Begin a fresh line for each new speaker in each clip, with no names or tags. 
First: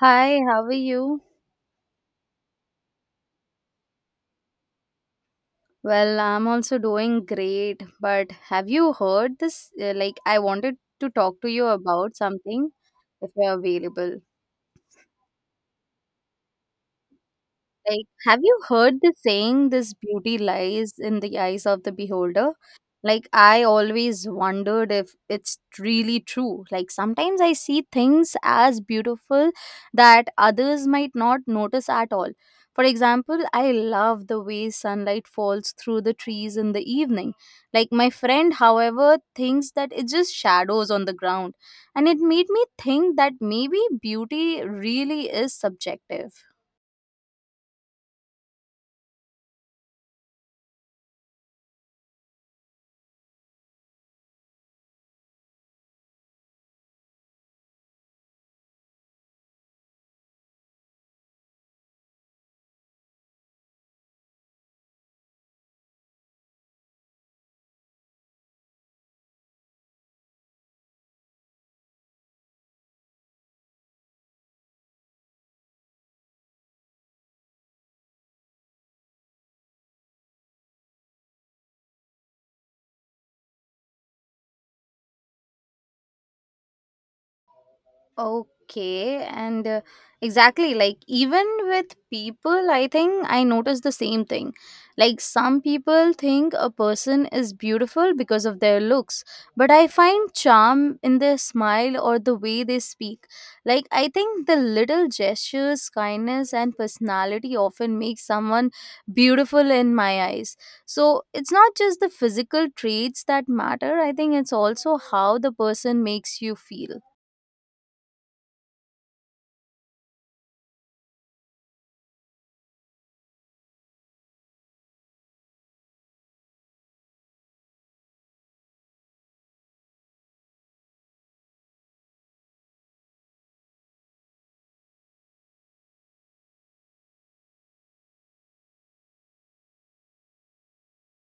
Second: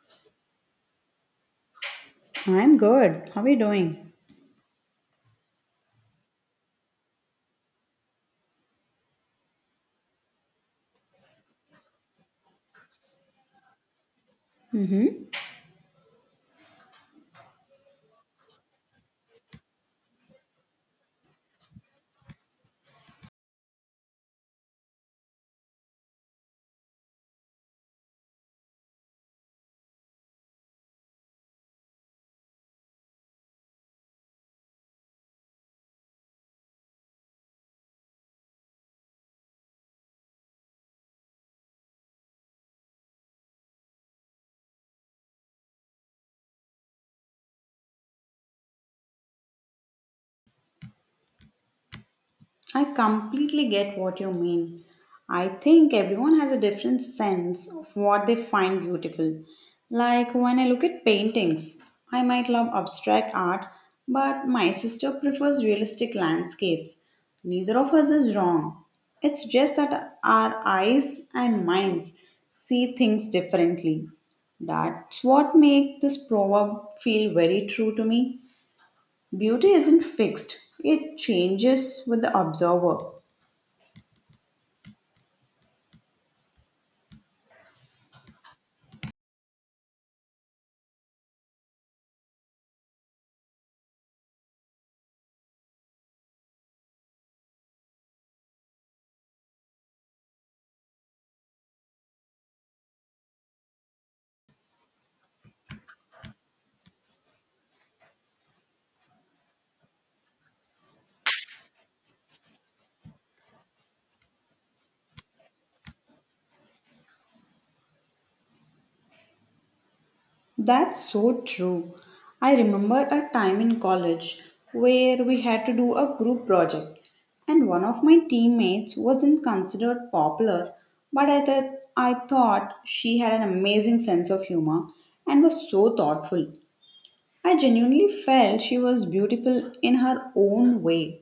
Hi, how are you?
I'm good. How are you doing?
Well, I'm also doing great, but have you heard this? I wanted to talk to you about something if you're available.
Hmm.
Have you heard the saying, this beauty lies in the eyes of the beholder? I always wondered if it's really true. Sometimes I see things as beautiful that others might not notice at all. For example, I love the way sunlight falls through the trees in the evening. My friend, however, thinks that it's just shadows on the ground. And it made me think that maybe beauty really is subjective.
I completely get what you mean. I think everyone has a different sense of what they find beautiful. Like when I look at paintings, I might love abstract art, but my sister prefers realistic landscapes. Neither of us is wrong. It's just that our eyes and minds see things differently. That's what makes this proverb feel very true to me. Beauty isn't fixed, it changes with the observer.
Okay, and exactly, like even with people, I think I noticed the same thing. Like some people think a person is beautiful because of their looks, but I find charm in their smile or the way they speak. Like I think the little gestures, kindness, and personality often make someone beautiful in my eyes. So it's not just the physical traits that matter, I think it's also how the person makes you feel.
That's so true. I remember a time in college where we had to do a group project, and one of my teammates wasn't considered popular, but I thought she had an amazing sense of humor and was so thoughtful. I genuinely felt she was beautiful in her own way.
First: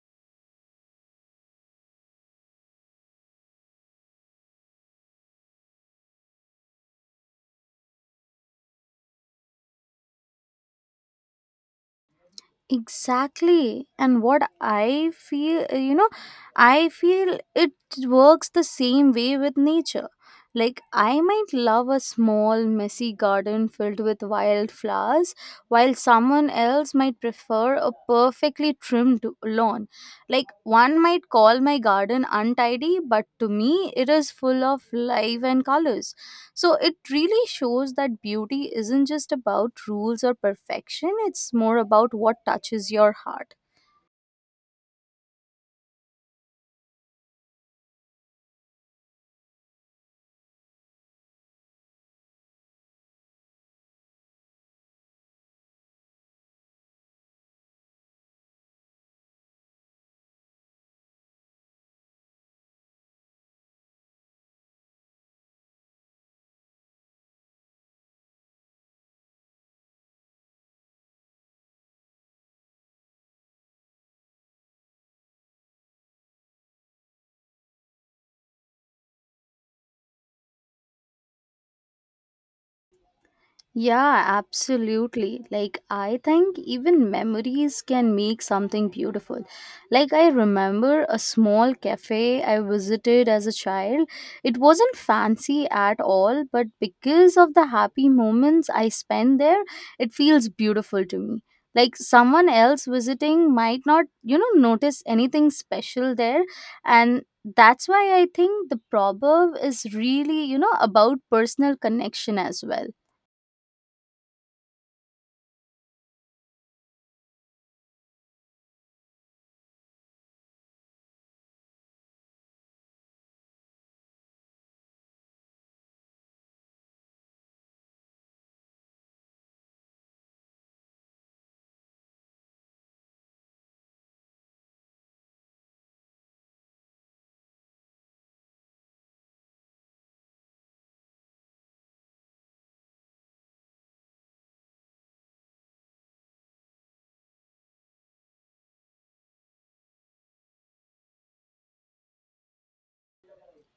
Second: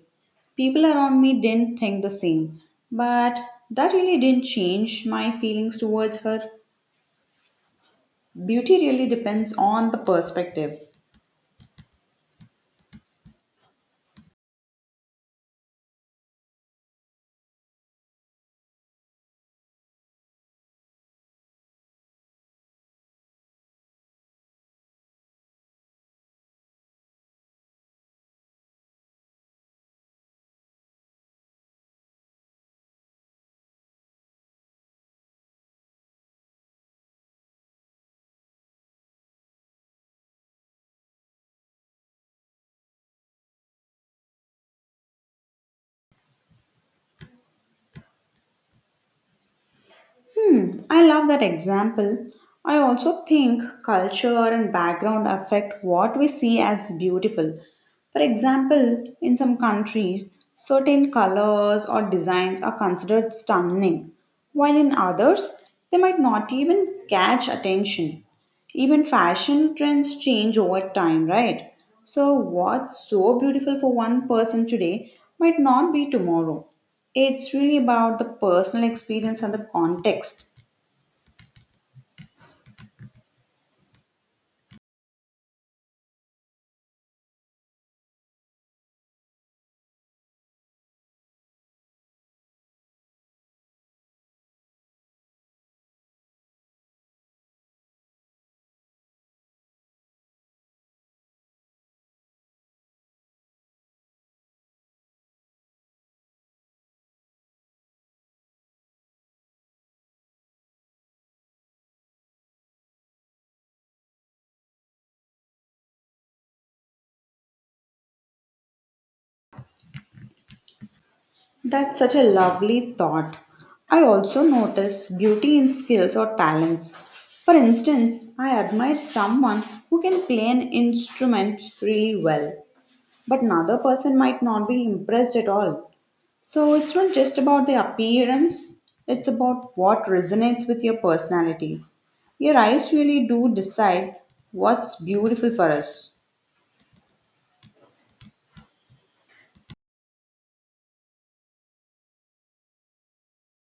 People around me didn't think the same, but that really didn't change my feelings towards her. Beauty really depends on the perspective.
Exactly. And what I feel, I feel it works the same way with nature. Like, I might love a small, messy garden filled with wildflowers, while someone else might prefer a perfectly trimmed lawn. Like, one might call my garden untidy, but to me, it is full of life and colors. So it really shows that beauty isn't just about rules or perfection, it's more about what touches your heart.
Hmm, I love that example. I also think culture and background affect what we see as beautiful. For example, in some countries, certain colors or designs are considered stunning, while in others, they might not even catch attention. Even fashion trends change over time, right? So, what's so beautiful for one person today might not be tomorrow. It's really about the personal experience and the context.
Yeah, absolutely. Like, I think even memories can make something beautiful. Like, I remember a small cafe I visited as a child. It wasn't fancy at all, but because of the happy moments I spent there, it feels beautiful to me. Like, someone else visiting might not, notice anything special there. And that's why I think the proverb is really, about personal connection as well.
That's such a lovely thought. I also notice beauty in skills or talents. For instance, I admire someone who can play an instrument really well, but another person might not be impressed at all. So it's not just about the appearance, it's about what resonates with your personality. Your eyes really do decide what's beautiful for us.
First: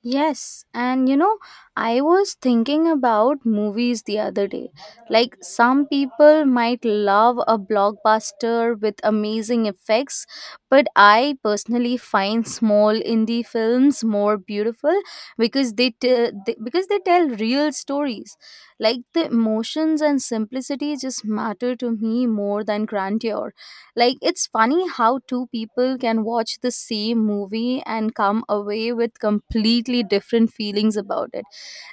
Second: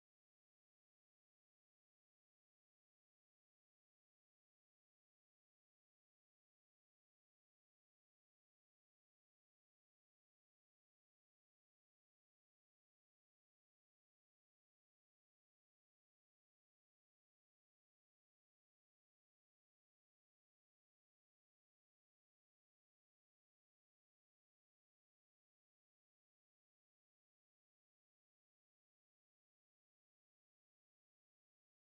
Yes, and you know, I was thinking about movies the other day. Like, some people might love a blockbuster with amazing effects, but I personally find small indie films more beautiful because they tell real stories. Like the emotions and simplicity just matter to me more than grandeur. Like, it's funny how two people can watch the same movie and come away with completely different feelings about it.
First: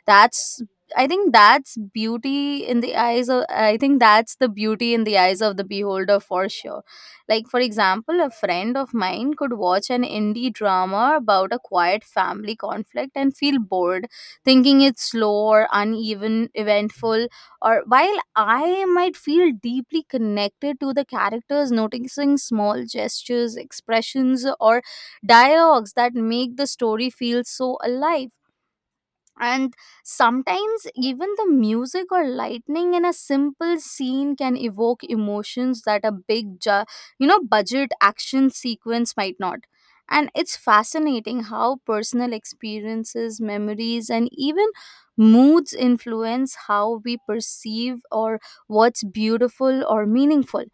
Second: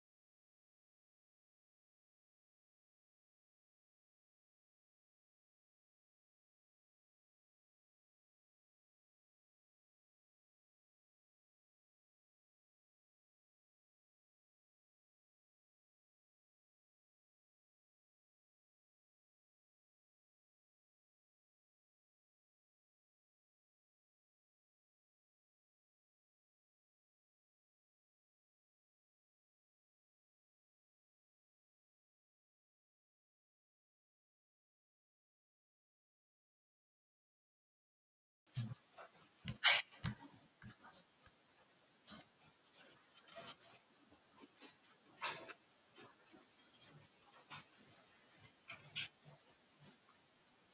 That's I think that's beauty in the eyes of I think that's the beauty in the eyes of the beholder for sure. Like for example, a friend of mine could watch an indie drama about a quiet family conflict and feel bored, thinking it's slow or uneven eventful, or while I might feel deeply connected to the characters, noticing small gestures, expressions, or dialogues that make the story feel so alive. And sometimes even the music or lightning in a simple scene can evoke emotions that a big budget action sequence might not. And it's fascinating how personal experiences, memories, and even moods influence how we perceive or what's beautiful or meaningful.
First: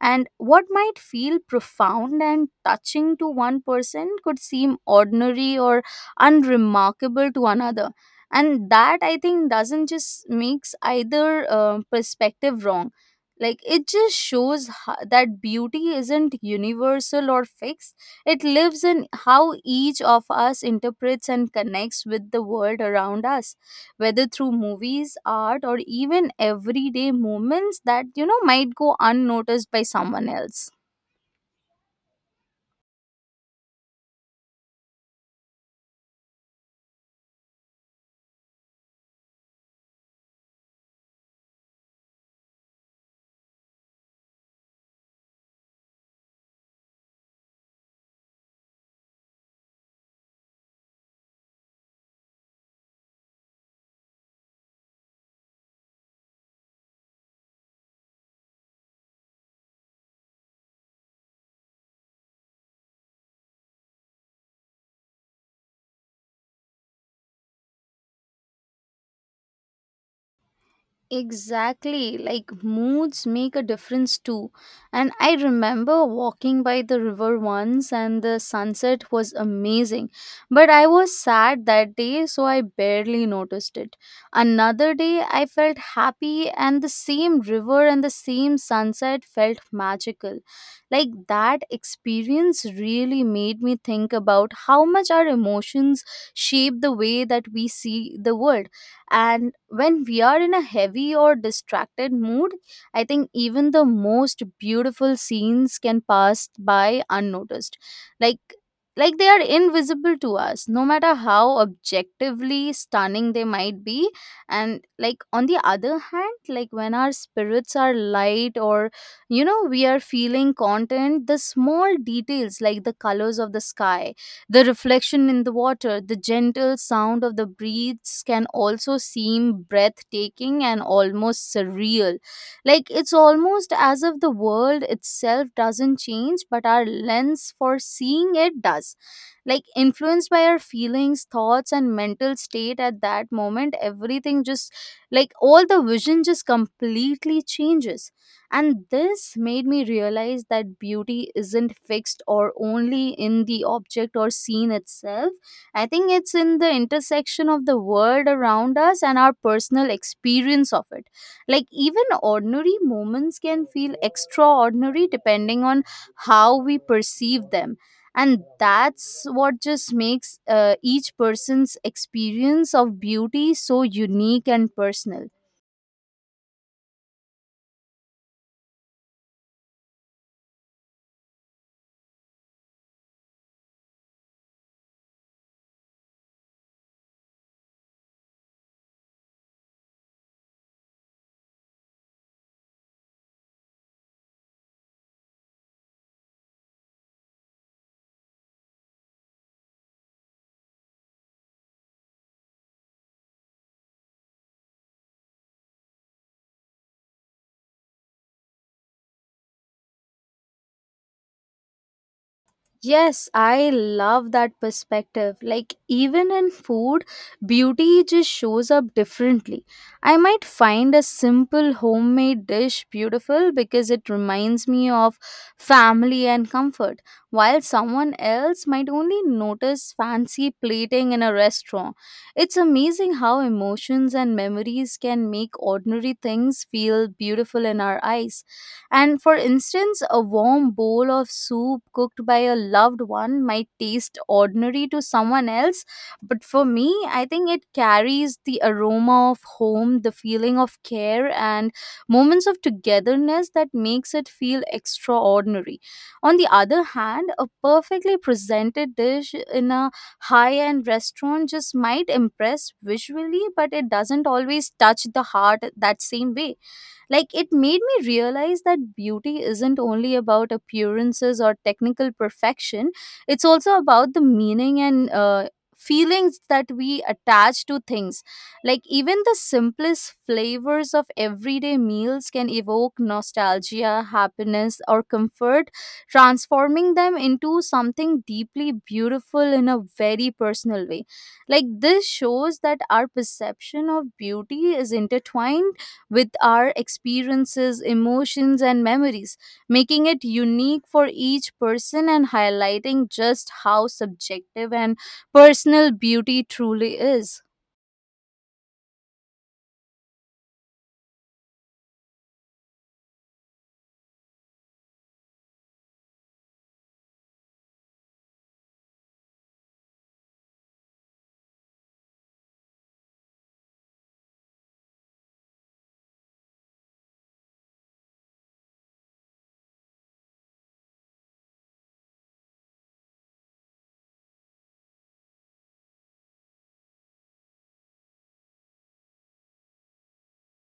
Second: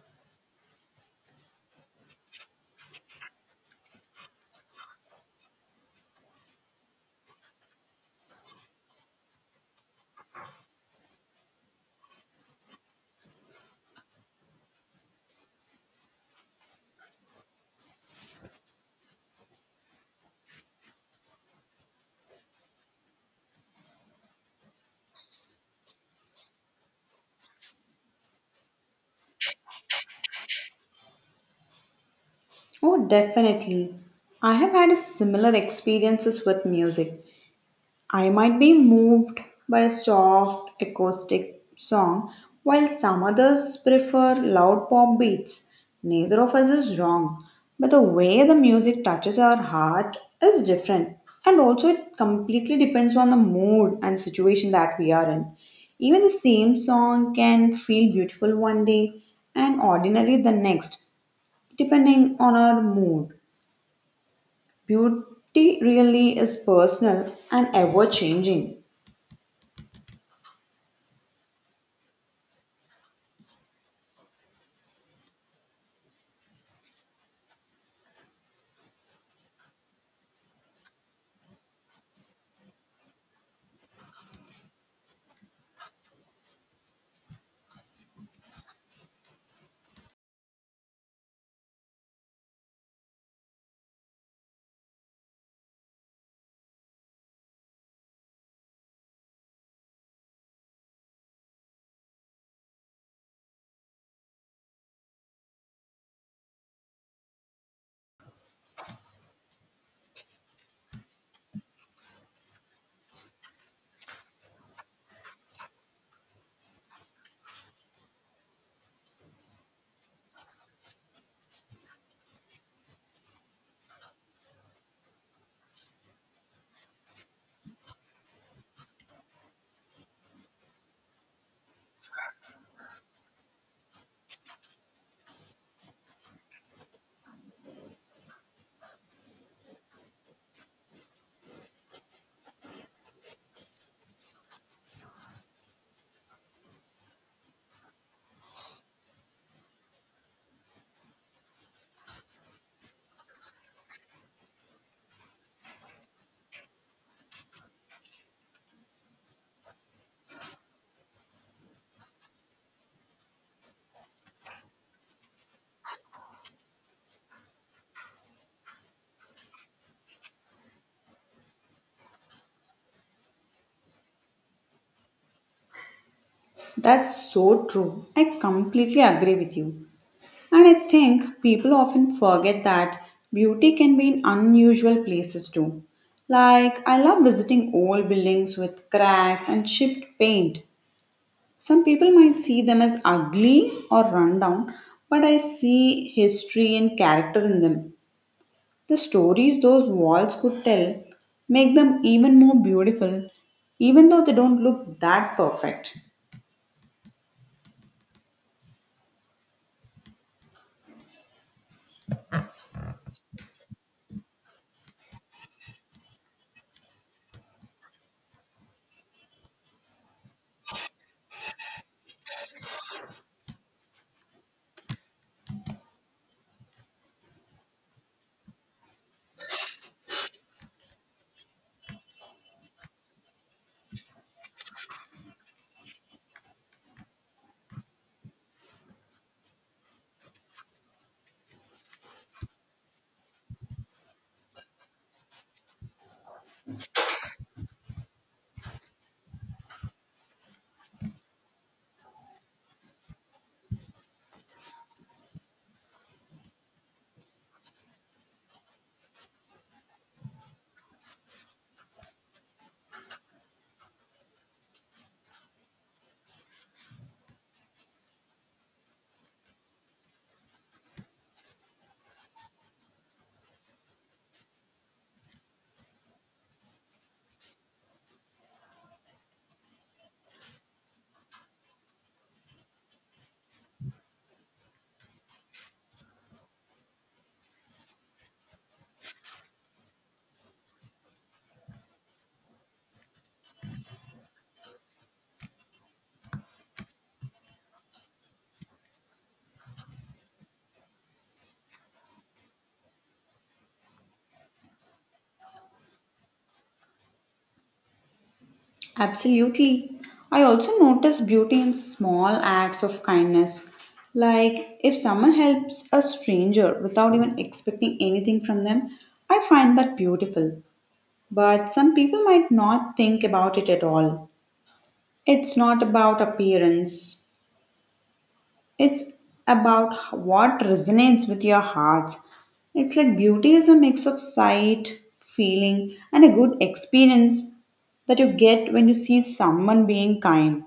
And what might feel profound and touching to one person could seem ordinary or unremarkable to another. And that, I think, doesn't just makes either perspective wrong. Like it just shows that beauty isn't universal or fixed. It lives in how each of us interprets and connects with the world around us, whether through movies, art, or even everyday moments that, might go unnoticed by someone else.
Oh, definitely. I have had a similar experiences with music. I might be moved by a soft acoustic song, while some others prefer loud pop beats. Neither of us is wrong, but the way the music touches our heart is different, and also it completely depends on the mood and situation that we are in. Even the same song can feel beautiful one day and ordinary the next, depending on our mood. Beauty really is personal and ever changing.
Exactly, like moods make a difference too. And I remember walking by the river once, and the sunset was amazing. But I was sad that day, so I barely noticed it. Another day, I felt happy, and the same river and the same sunset felt magical. Like that experience really made me think about how much our emotions shape the way that we see the world. And when we are in a heavy or distracted mood, I think even the most beautiful scenes can pass by unnoticed. Like like they are invisible to us, no matter how objectively stunning they might be. And like, on the other hand, like when our spirits are light, or we are feeling content, the small details, like the colors of the sky, the reflection in the water, the gentle sound of the breeze, can also seem breathtaking and almost surreal. Like it's almost as if the world itself doesn't change, but our lens for seeing it does. Like influenced by our feelings, thoughts, and mental state at that moment, everything just, all the vision just completely changes. And this made me realize that beauty isn't fixed or only in the object or scene itself. I think it's in the intersection of the world around us and our personal experience of it. Like, even ordinary moments can feel extraordinary depending on how we perceive them. And that's what just makes each person's experience of beauty so unique and personal.
That's so true. I completely agree with you. And I think people often forget that beauty can be in unusual places too. Like, I love visiting old buildings with cracks and chipped paint. Some people might see them as ugly or run down, but I see history and character in them. The stories those walls could tell make them even more beautiful, even though they don't look that perfect.
Yes, I love that perspective. Like, even in food, beauty just shows up differently. I might find a simple homemade dish beautiful because it reminds me of family and comfort, while someone else might only notice fancy plating in a restaurant. It's amazing how emotions and memories can make ordinary things feel beautiful in our eyes. And for instance, a warm bowl of soup cooked by a loved one might taste ordinary to someone else, but for me, I think it carries the aroma of home, the feeling of care, and moments of togetherness that makes it feel extraordinary. On the other hand, a perfectly presented dish in a high end restaurant just might impress visually, but it doesn't always touch the heart that same way. Like it made me realize that beauty isn't only about appearances or technical perfection, it's also about the meaning and feelings that we attach to things. Like even the simplest flavors of everyday meals can evoke nostalgia, happiness, or comfort, transforming them into something deeply beautiful in a very personal way. Like this shows that our perception of beauty is intertwined with our experiences, emotions, and memories, making it unique for each person and highlighting just how subjective and personal beauty truly is.
Absolutely. I also notice beauty in small acts of kindness. Like if someone helps a stranger without even expecting anything from them, I find that beautiful. But some people might not think about it at all. It's not about appearance, it's about what resonates with your heart. It's like beauty is a mix of sight, feeling, and a good experience that you get when you see someone being kind.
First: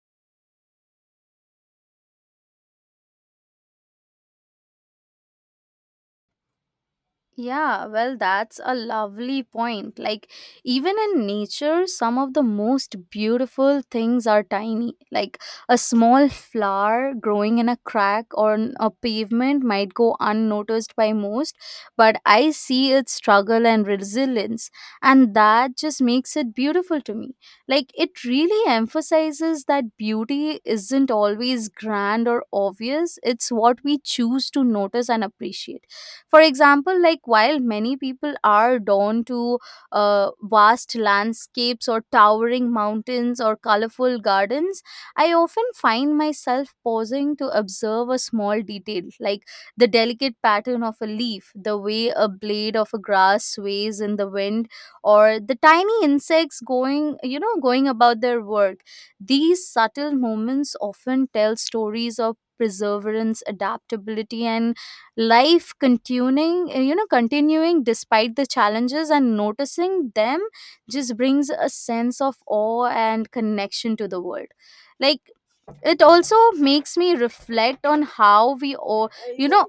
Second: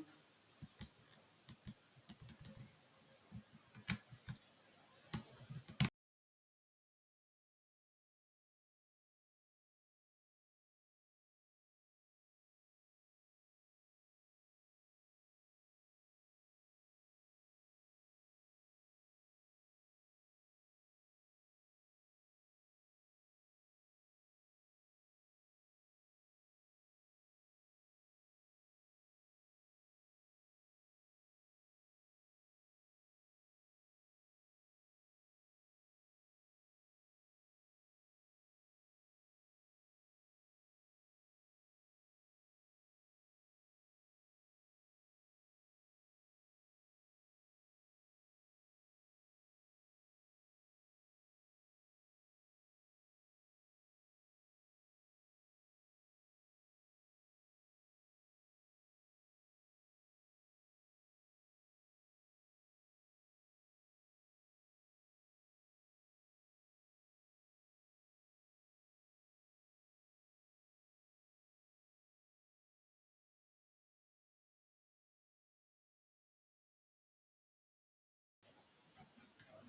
Yeah, well, that's a lovely point. Like, even in nature, some of the most beautiful things are tiny. Like, a small flower growing in a crack or on a pavement might go unnoticed by most, but I see its struggle and resilience, and that just makes it beautiful to me. Like, it really emphasizes that beauty isn't always grand or obvious, it's what we choose to notice and appreciate. For example, like while many people are drawn to vast landscapes or towering mountains or colorful gardens, I often find myself pausing to observe a small detail, like the delicate pattern of a leaf, the way a blade of a grass sways in the wind, or the tiny insects going you know going about their work. These subtle moments often tell stories of perseverance, adaptability, and life continuing, despite the challenges, and noticing them just brings a sense of awe and connection to the world. Like it also makes me reflect on how we all, you know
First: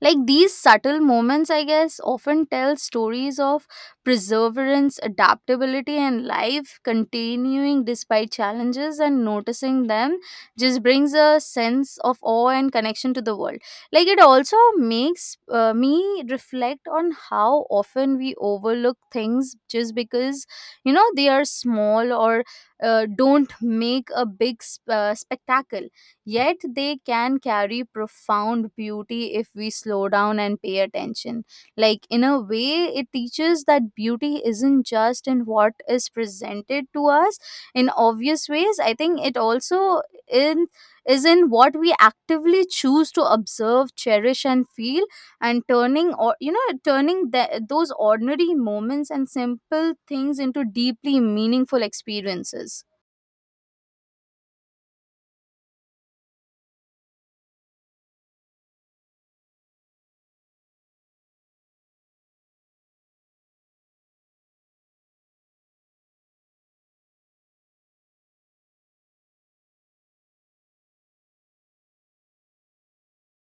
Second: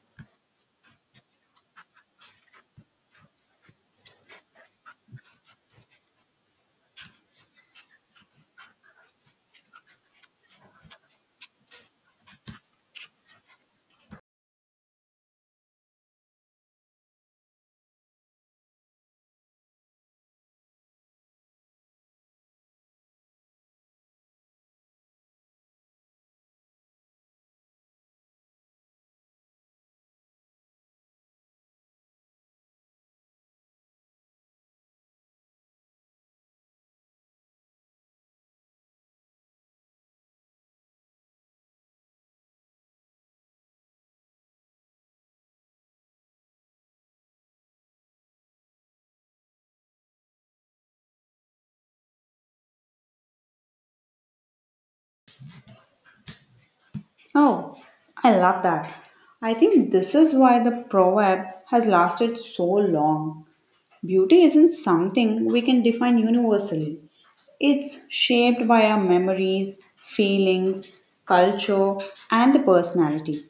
like these subtle moments, I guess, often tell stories of perseverance, adaptability, and life continuing despite challenges, and noticing them just brings a sense of awe and connection to the world. Like it also makes me reflect on how often we overlook things just because, they are small, or don't make a big spectacle. Yet they can carry profound beauty if we slow down and pay attention. Like, in a way, it teaches that beauty isn't just in what is presented to us in obvious ways. I think it also in is in what we actively choose to observe, cherish, and feel, and turning or you know turning those ordinary moments and simple things into deeply meaningful experiences.
Oh, I love that. I think this is why the proverb has lasted so long. Beauty isn't something we can define universally, it's shaped by our memories, feelings, culture, and the personality.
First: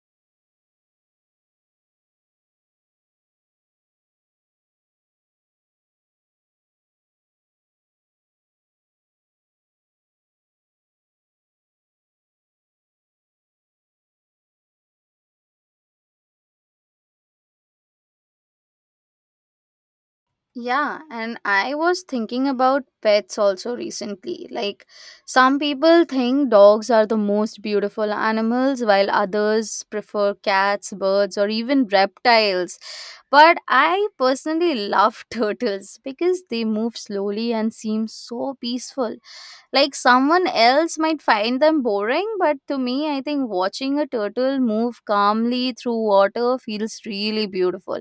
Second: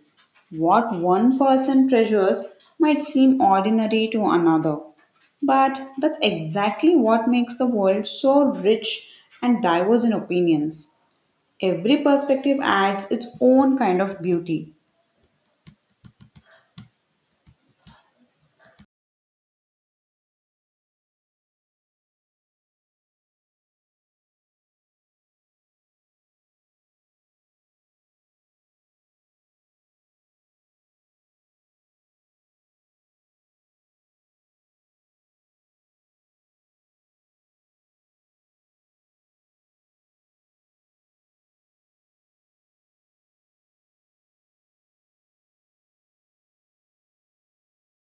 What one person treasures might seem ordinary to another, but that's exactly what makes the world so rich and diverse in opinions. Every perspective adds its own kind of beauty.
Yeah, and I was thinking about pets also recently. Like, some people think dogs are the most beautiful animals, while others prefer cats, birds, or even reptiles. But I personally love turtles because they move slowly and seem so peaceful. Like someone else might find them boring, but to me, I think watching a turtle move calmly through water feels really beautiful.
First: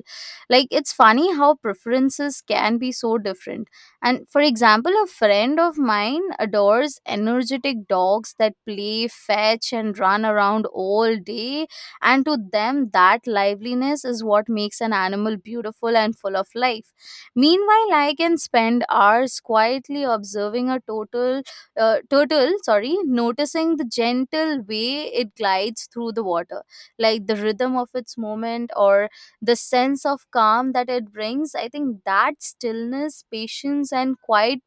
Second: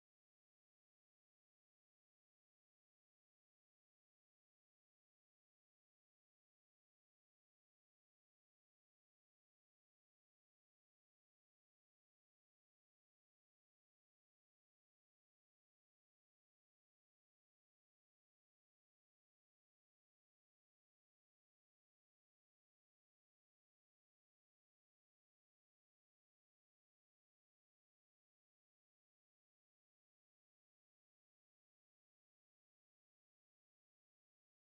Like it's funny how preferences can be so different. And for example, a friend of mine adores energetic dogs that play fetch and run around all day, and to them, that liveliness is what makes an animal beautiful and full of life. Meanwhile, I can spend hours quietly observing a turtle, sorry, noticing the gentle way it glides through the water, like the rhythm of its movement, or the sense of calm that it brings. I think that stillness, patience, and quiet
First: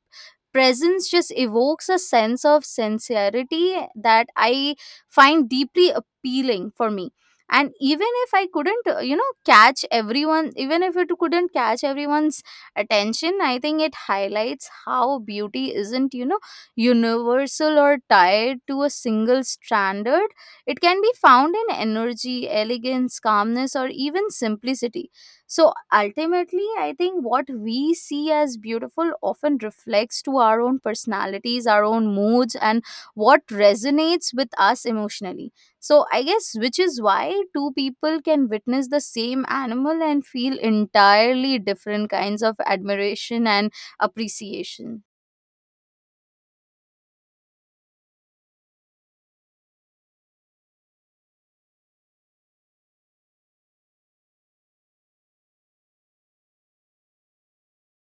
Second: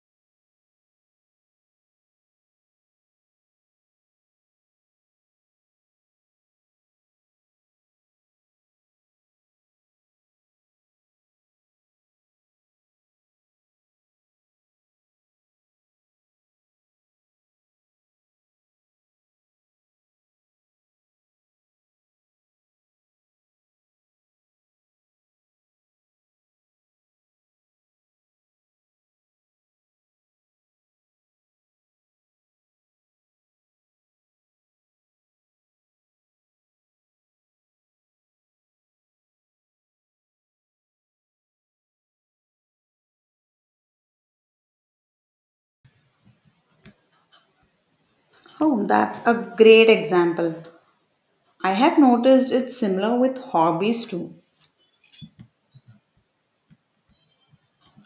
presence just evokes a sense of sincerity that I find deeply appealing for me. And even if I couldn't, catch everyone, even if it couldn't catch everyone's attention, I think it highlights how beauty isn't, universal or tied to a single standard. It can be found in energy, elegance, calmness, or even simplicity. So ultimately, I think what we see as beautiful often reflects to our own personalities, our own moods, and what resonates with us emotionally. So I guess which is why two people can witness the same animal and feel entirely different kinds of admiration and appreciation.
Oh, that's a great example. I have noticed it's similar with hobbies too.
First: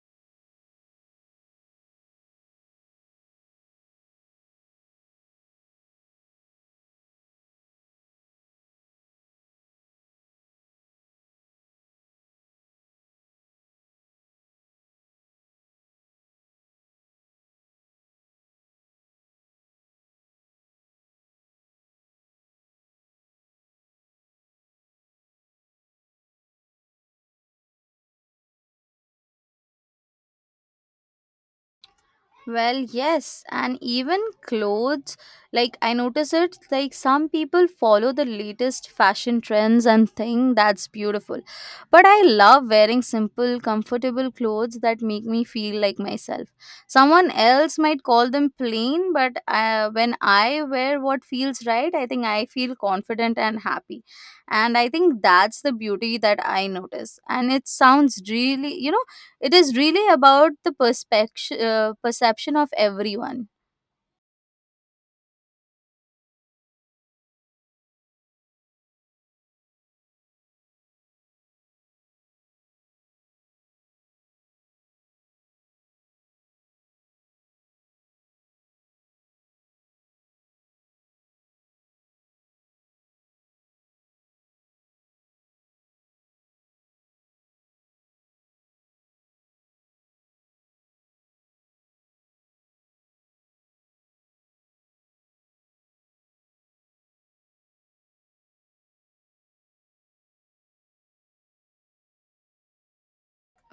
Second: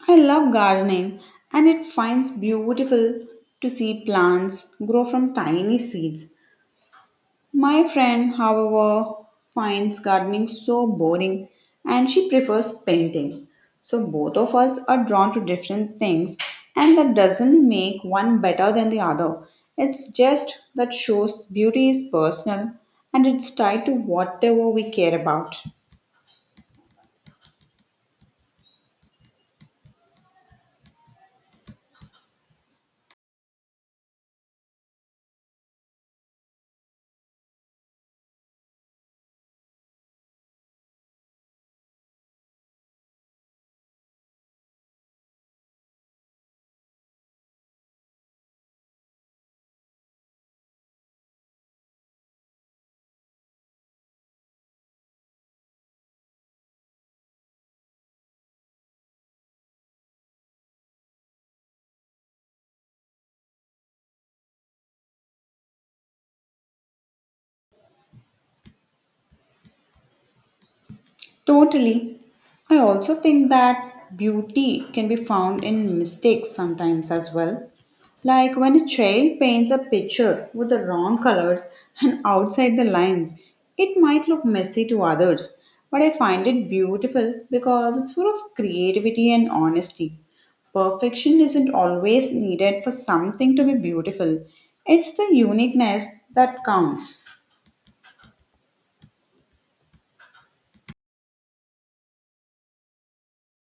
I love gardening and it finds beautiful to see plants grow from tiny seeds. My friend, however, finds gardening so boring and she prefers painting. So, both of us are drawn to different things, and that doesn't make one better than the other. It's just that shows beauty is personal and it's tied to whatever we care about.
Well, yes, and even clothes. Like, I notice it, like, some people follow the latest fashion trends and think that's beautiful. But I love wearing simple, comfortable clothes that make me feel like myself. Someone else might call them plain, but when I wear what feels right, I think I feel confident and happy. And I think that's the beauty that I notice. And it sounds really, it is really about the perspective, perception of everyone.
Totally. I also think that beauty can be found in mistakes sometimes as well. Like when a child paints a picture with the wrong colors and outside the lines, it might look messy to others, but I find it beautiful because it's full of creativity and honesty. Perfection isn't always needed for something to be beautiful, it's the uniqueness that counts.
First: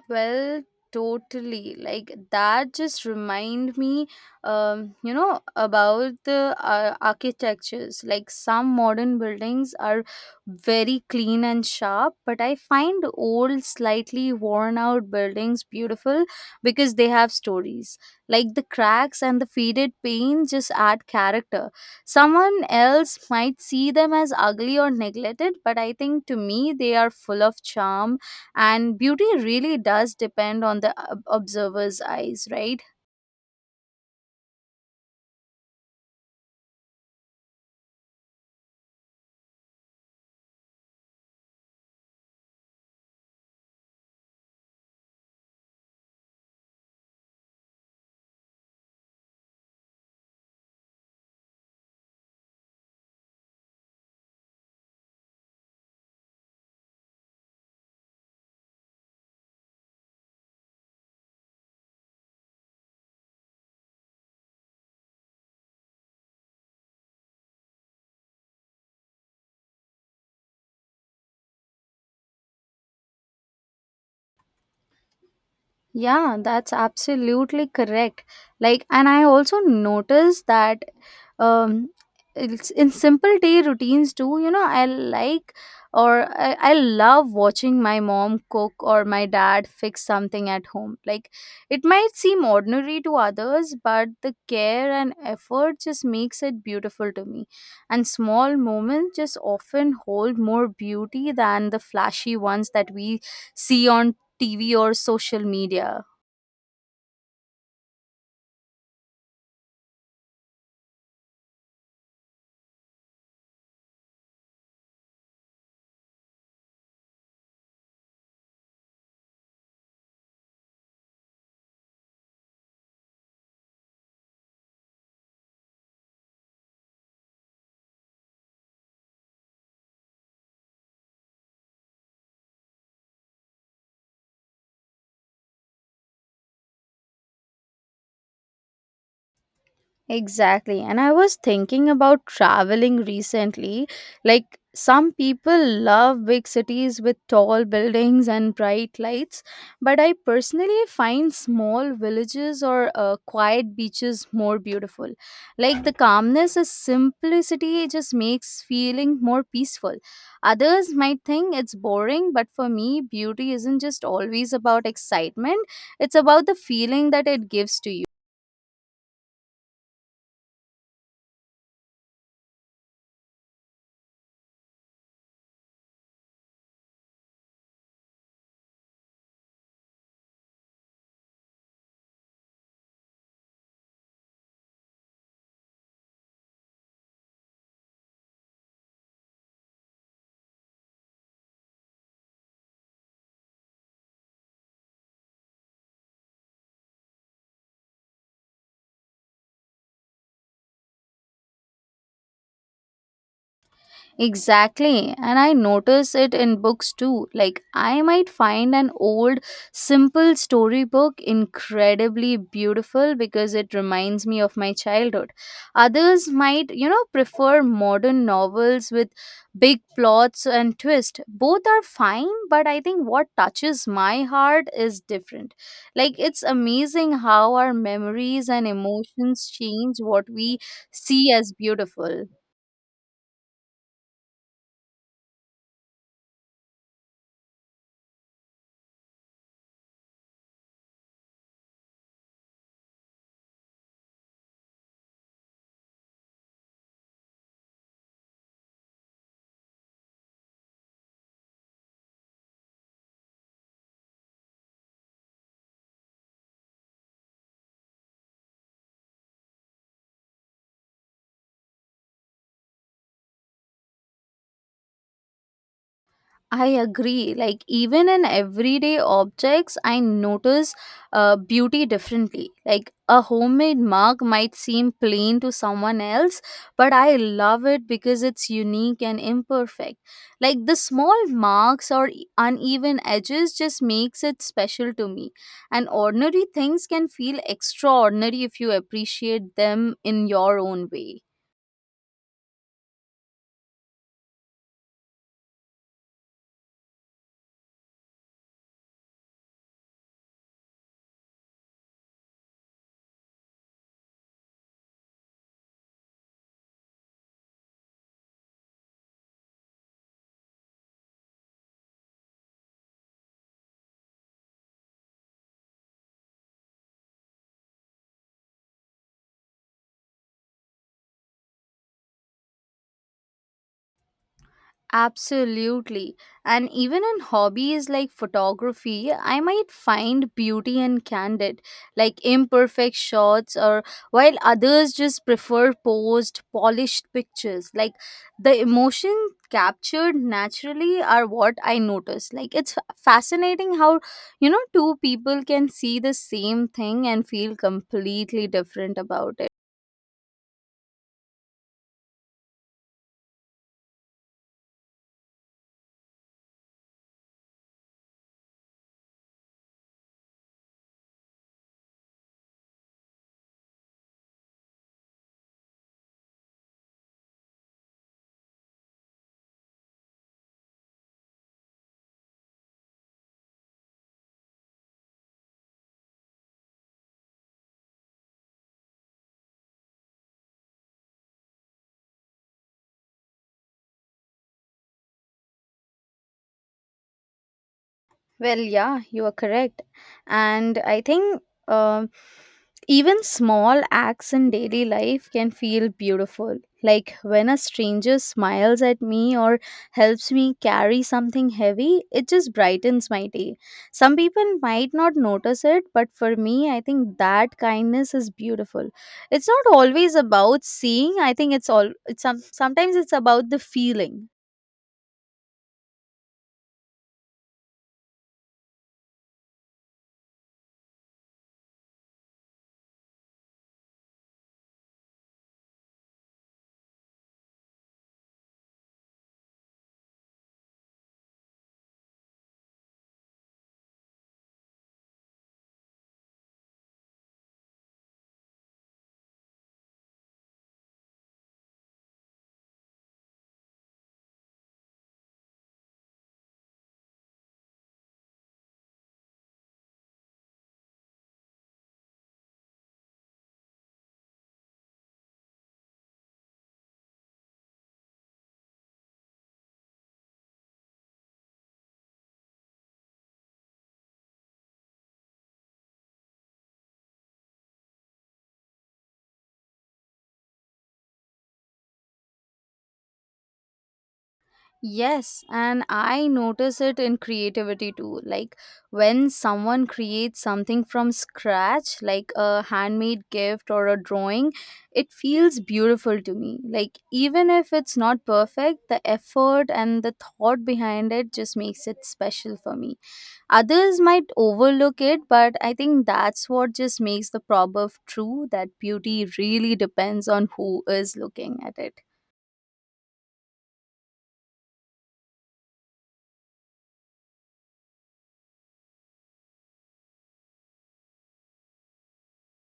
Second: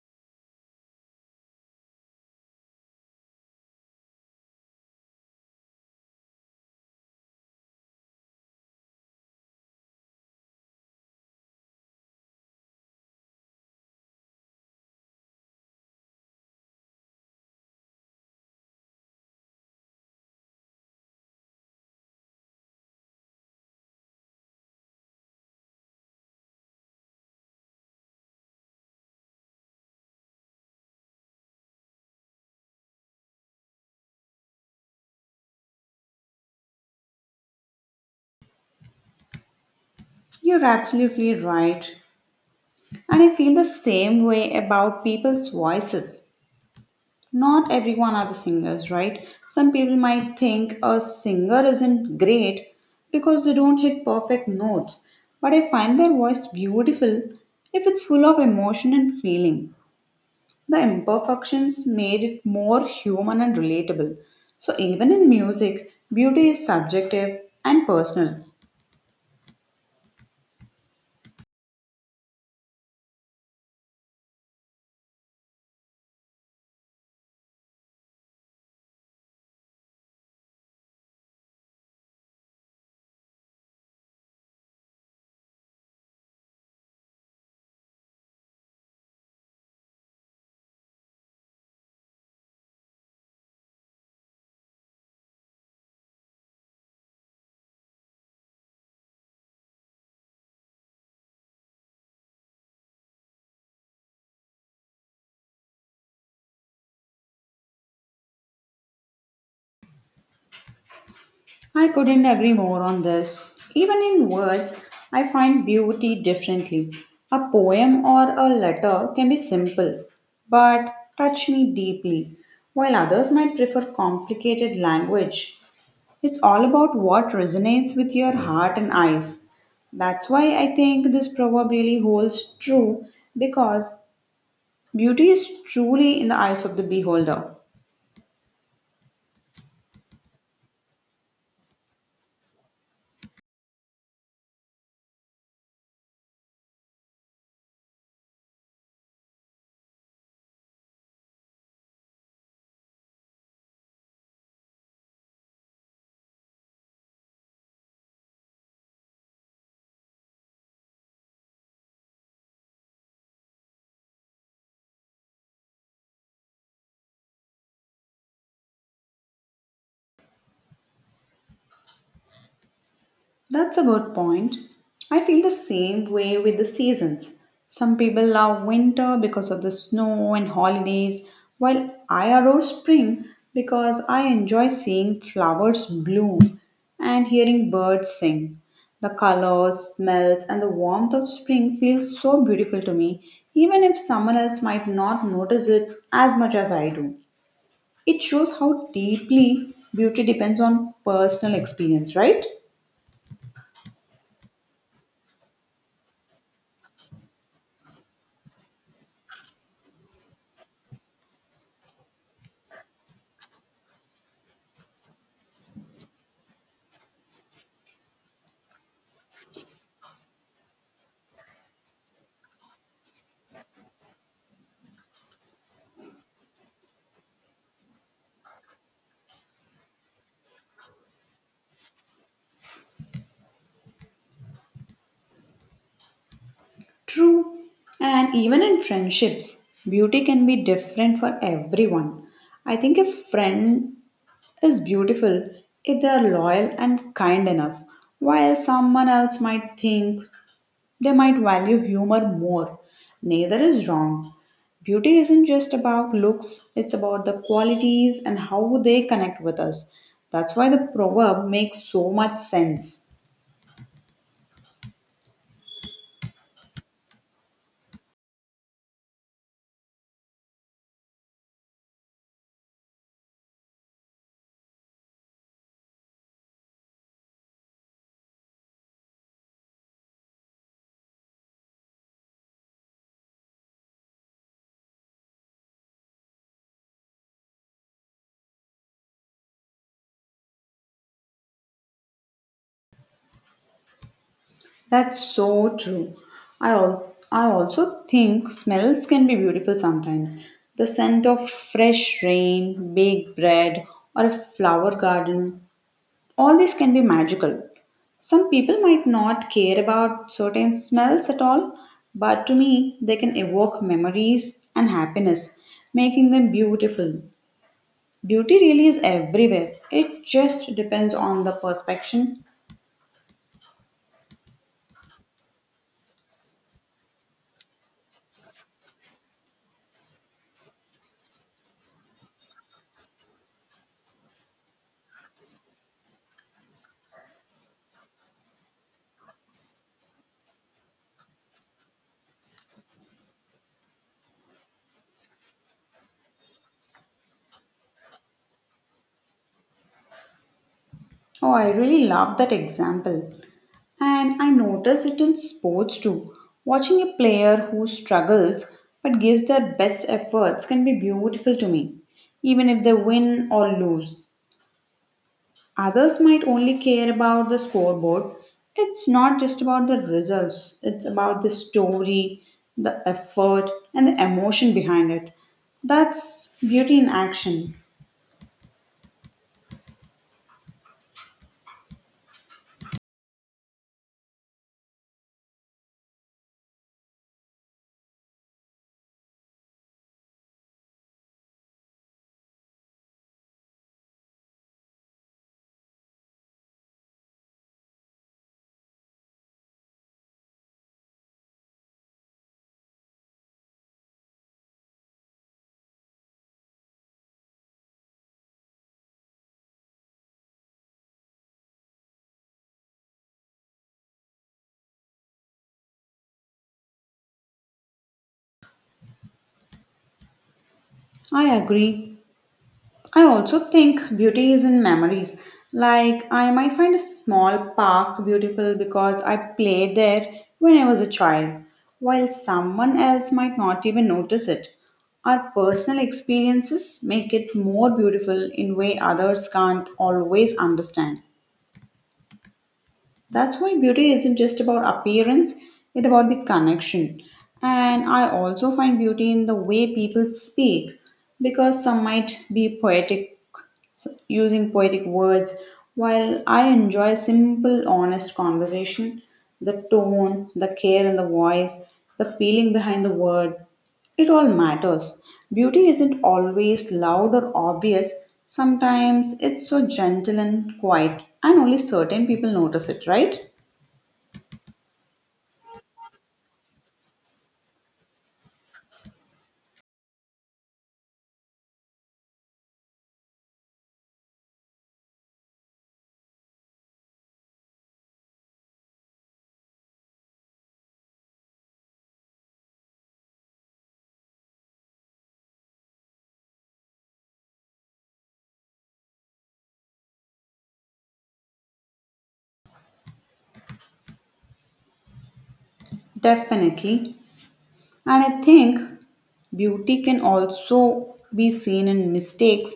Well, totally. Like that just remind me, about the architectures. Like some modern buildings are very clean and sharp, but I find old, slightly worn out buildings beautiful because they have stories. Like the cracks and the faded paint just add character. Someone else might see them as ugly or neglected, but I think to me they are full of charm and beauty really does depend on the observer's eyes, right?
You're absolutely right. And I feel the same way about people's voices. Not everyone are the singers, right? Some people might think a singer isn't great because they don't hit perfect notes, but I find their voice beautiful if it's full of emotion and feeling. The imperfections made it more human and relatable. So even in music, beauty is subjective and personal.
Yeah, that's absolutely correct. Like, and I also noticed that um, it's in simple day routines too, I like or I love watching my mom cook or my dad fix something at home. Like, it might seem ordinary to others, but the care and effort just makes it beautiful to me. And small moments just often hold more beauty than the flashy ones that we see on TV or social media.
I couldn't agree more on this. Even in words, I find beauty differently. A poem or a letter can be simple, but touch me deeply, while others might prefer complicated language. It's all about what resonates with your heart and eyes. That's why I think this proverb really holds true because beauty is truly in the eyes of the beholder.
Exactly. And I was thinking about traveling recently. Like, some people love big cities with tall buildings and bright lights, but I personally find small villages or quiet beaches more beautiful. Like, the calmness and simplicity just makes feeling more peaceful. Others might think it's boring, but for me, beauty isn't just always about excitement, it's about the feeling that it gives to you.
That's a good point. I feel the same way with the seasons. Some people love winter because of the snow and holidays, while I adore spring because I enjoy seeing flowers bloom and hearing birds sing. The colors, smells, and the warmth of spring feels so beautiful to me, even if someone else might not notice it as much as I do. It shows how deeply beauty depends on personal experience, right?
Exactly, and I notice it in books too. Like, I might find an old, simple storybook incredibly beautiful because it reminds me of my childhood. Others might, prefer modern novels with big plots and twist. Both are fine, but I think what touches my heart is different. Like, it's amazing how our memories and emotions change what we see as beautiful.
True. And even in friendships, beauty can be different for everyone. I think a friend is beautiful if they are loyal and kind enough, while someone else might think they might value humor more. Neither is wrong. Beauty isn't just about looks, it's about the qualities and how they connect with us. That's why the proverb makes so much sense.
I agree. Like, even in everyday objects, I notice beauty differently. Like, a homemade mug might seem plain to someone else, but I love it because it's unique and imperfect. Like, the small marks or uneven edges just makes it special to me. And ordinary things can feel extraordinary if you appreciate them in your own way.
That's so true. I also think smells can be beautiful sometimes. The scent of fresh rain, baked bread, or a flower garden, all these can be magical. Some people might not care about certain smells at all, but to me, they can evoke memories and happiness, making them beautiful. Beauty really is everywhere. It just depends on the perception.
Absolutely. And even in hobbies like photography, I might find beauty in candid, like imperfect shots, or while others just prefer posed, polished pictures. Like the emotion captured naturally are what I notice. Like it's fascinating how, two people can see the same thing and feel completely different about it.
Oh, I really love that example. And I notice it in sports too. Watching a player who struggles but gives their best efforts can be beautiful to me, even if they win or lose. Others might only care about the scoreboard. It's not just about the results, it's about the story, the effort, and the emotion behind it. That's beauty in action.
Well, yeah, you are correct. And I think um even small acts in daily life can feel beautiful. Like when a stranger smiles at me or helps me carry something heavy, it just brightens my day. Some people might not notice it, but for me, I think that kindness is beautiful. It's not always about seeing. I think it's all it's some, sometimes it's about the feeling.
I agree. I also think beauty is in memories. Like, I might find a small park beautiful because I played there when I was a child, while someone else might not even notice it. Our personal experiences make it more beautiful in way others can't always understand. That's why beauty isn't just about appearance, it's about the connection. And I also find beauty in the way people speak because some might be poetic, using poetic words, while I enjoy simple, honest conversation. The tone, the care in the voice, the feeling behind the word. It all matters. Beauty isn't always loud or obvious. Sometimes it's so gentle and quiet, and only certain people notice it, right?
Yes, and I notice it in creativity too. Like when someone creates something from scratch, like a handmade gift or a drawing, it feels beautiful to me. Like even if it's not perfect, the effort and the thought behind it just makes it special for me. Others might overlook it, but I think that's what just makes the proverb true that beauty really depends on who is looking at it.
Definitely. And I think beauty can also be seen in mistakes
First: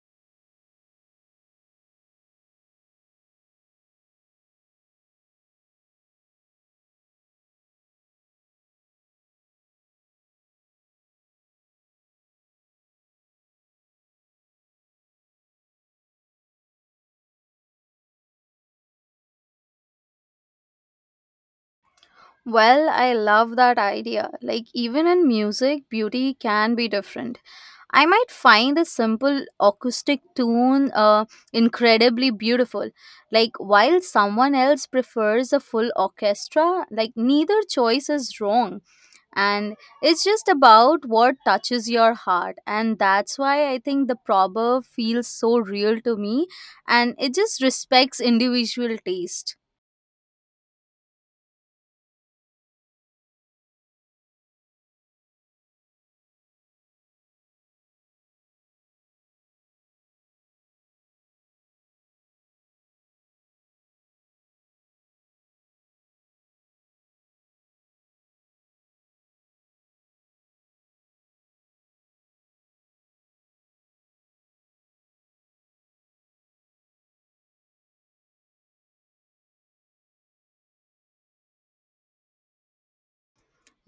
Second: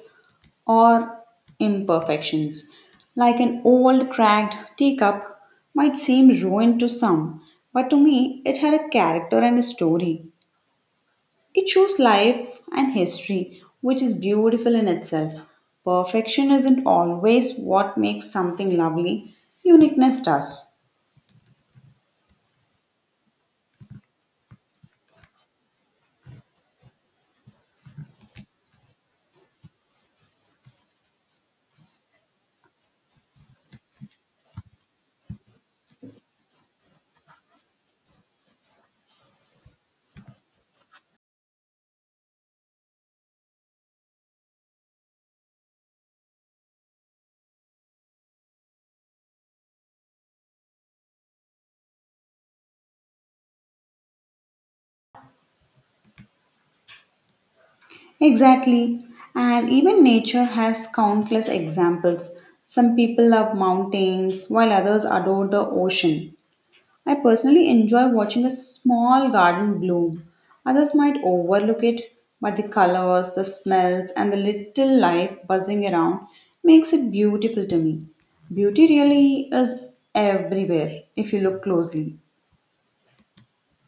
or imperfections. Like an old cracked teacup might seem ruined to some, but to me it had a character and a story. It shows life and history, which is beautiful in itself. Perfection isn't always what makes something lovely, uniqueness does.
Well, I love that idea. Like, even in music, beauty can be different. I might find a simple acoustic tune incredibly beautiful. Like, while someone else prefers a full orchestra, like, neither choice is wrong. And it's just about what touches your heart. And that's why I think the proverb feels so real to me. And it just respects individual taste.
Exactly. And even nature has countless examples. Some people love mountains, while others adore the ocean. I personally enjoy watching a small garden bloom. Others might overlook it, but the colors, the smells, and the little life buzzing around makes it beautiful to me. Beauty really is everywhere if you look closely.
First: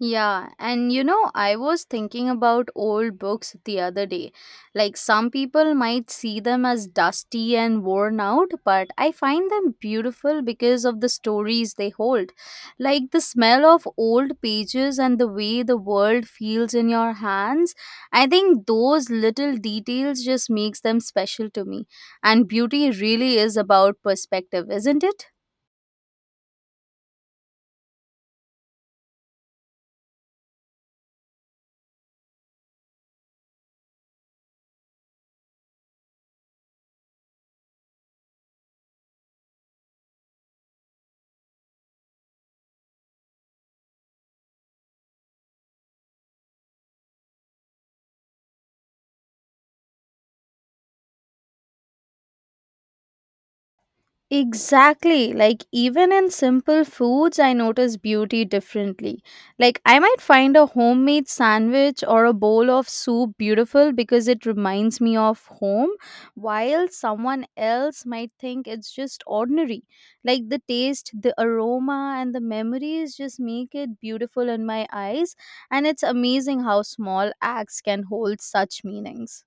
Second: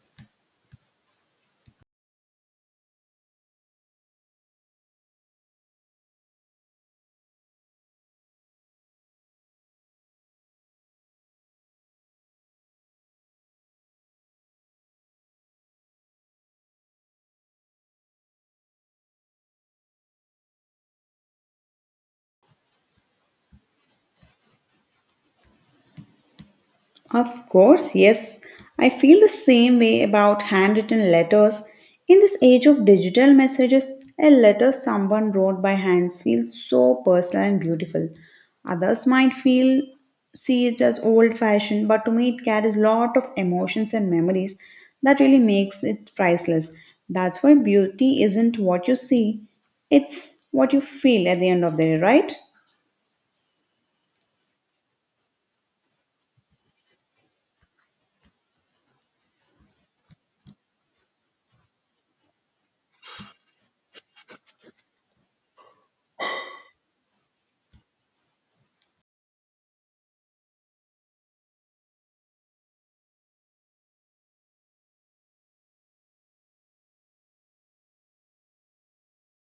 Yeah, and I was thinking about old books the other day. Like, some people might see them as dusty and worn out, but I find them beautiful because of the stories they hold. Like, the smell of old pages and the way the world feels in your hands. I think those little details just makes them special to me. And beauty really is about perspective, isn't it?
Of course, yes. I feel the same way about handwritten letters. In this age of digital messages, a letter someone wrote by hand feels so personal and beautiful. Others might feel see it as old fashioned, but to me it carries lot of emotions and memories that really makes it priceless. That's why beauty isn't what you see, it's what you feel at the end of the day, right?
Exactly. Like, even in simple foods, I notice beauty differently. Like, I might find a homemade sandwich or a bowl of soup beautiful because it reminds me of home, while someone else might think it's just ordinary. Like, the taste, the aroma, and the memories just make it beautiful in my eyes. And it's amazing how small acts can hold such meanings.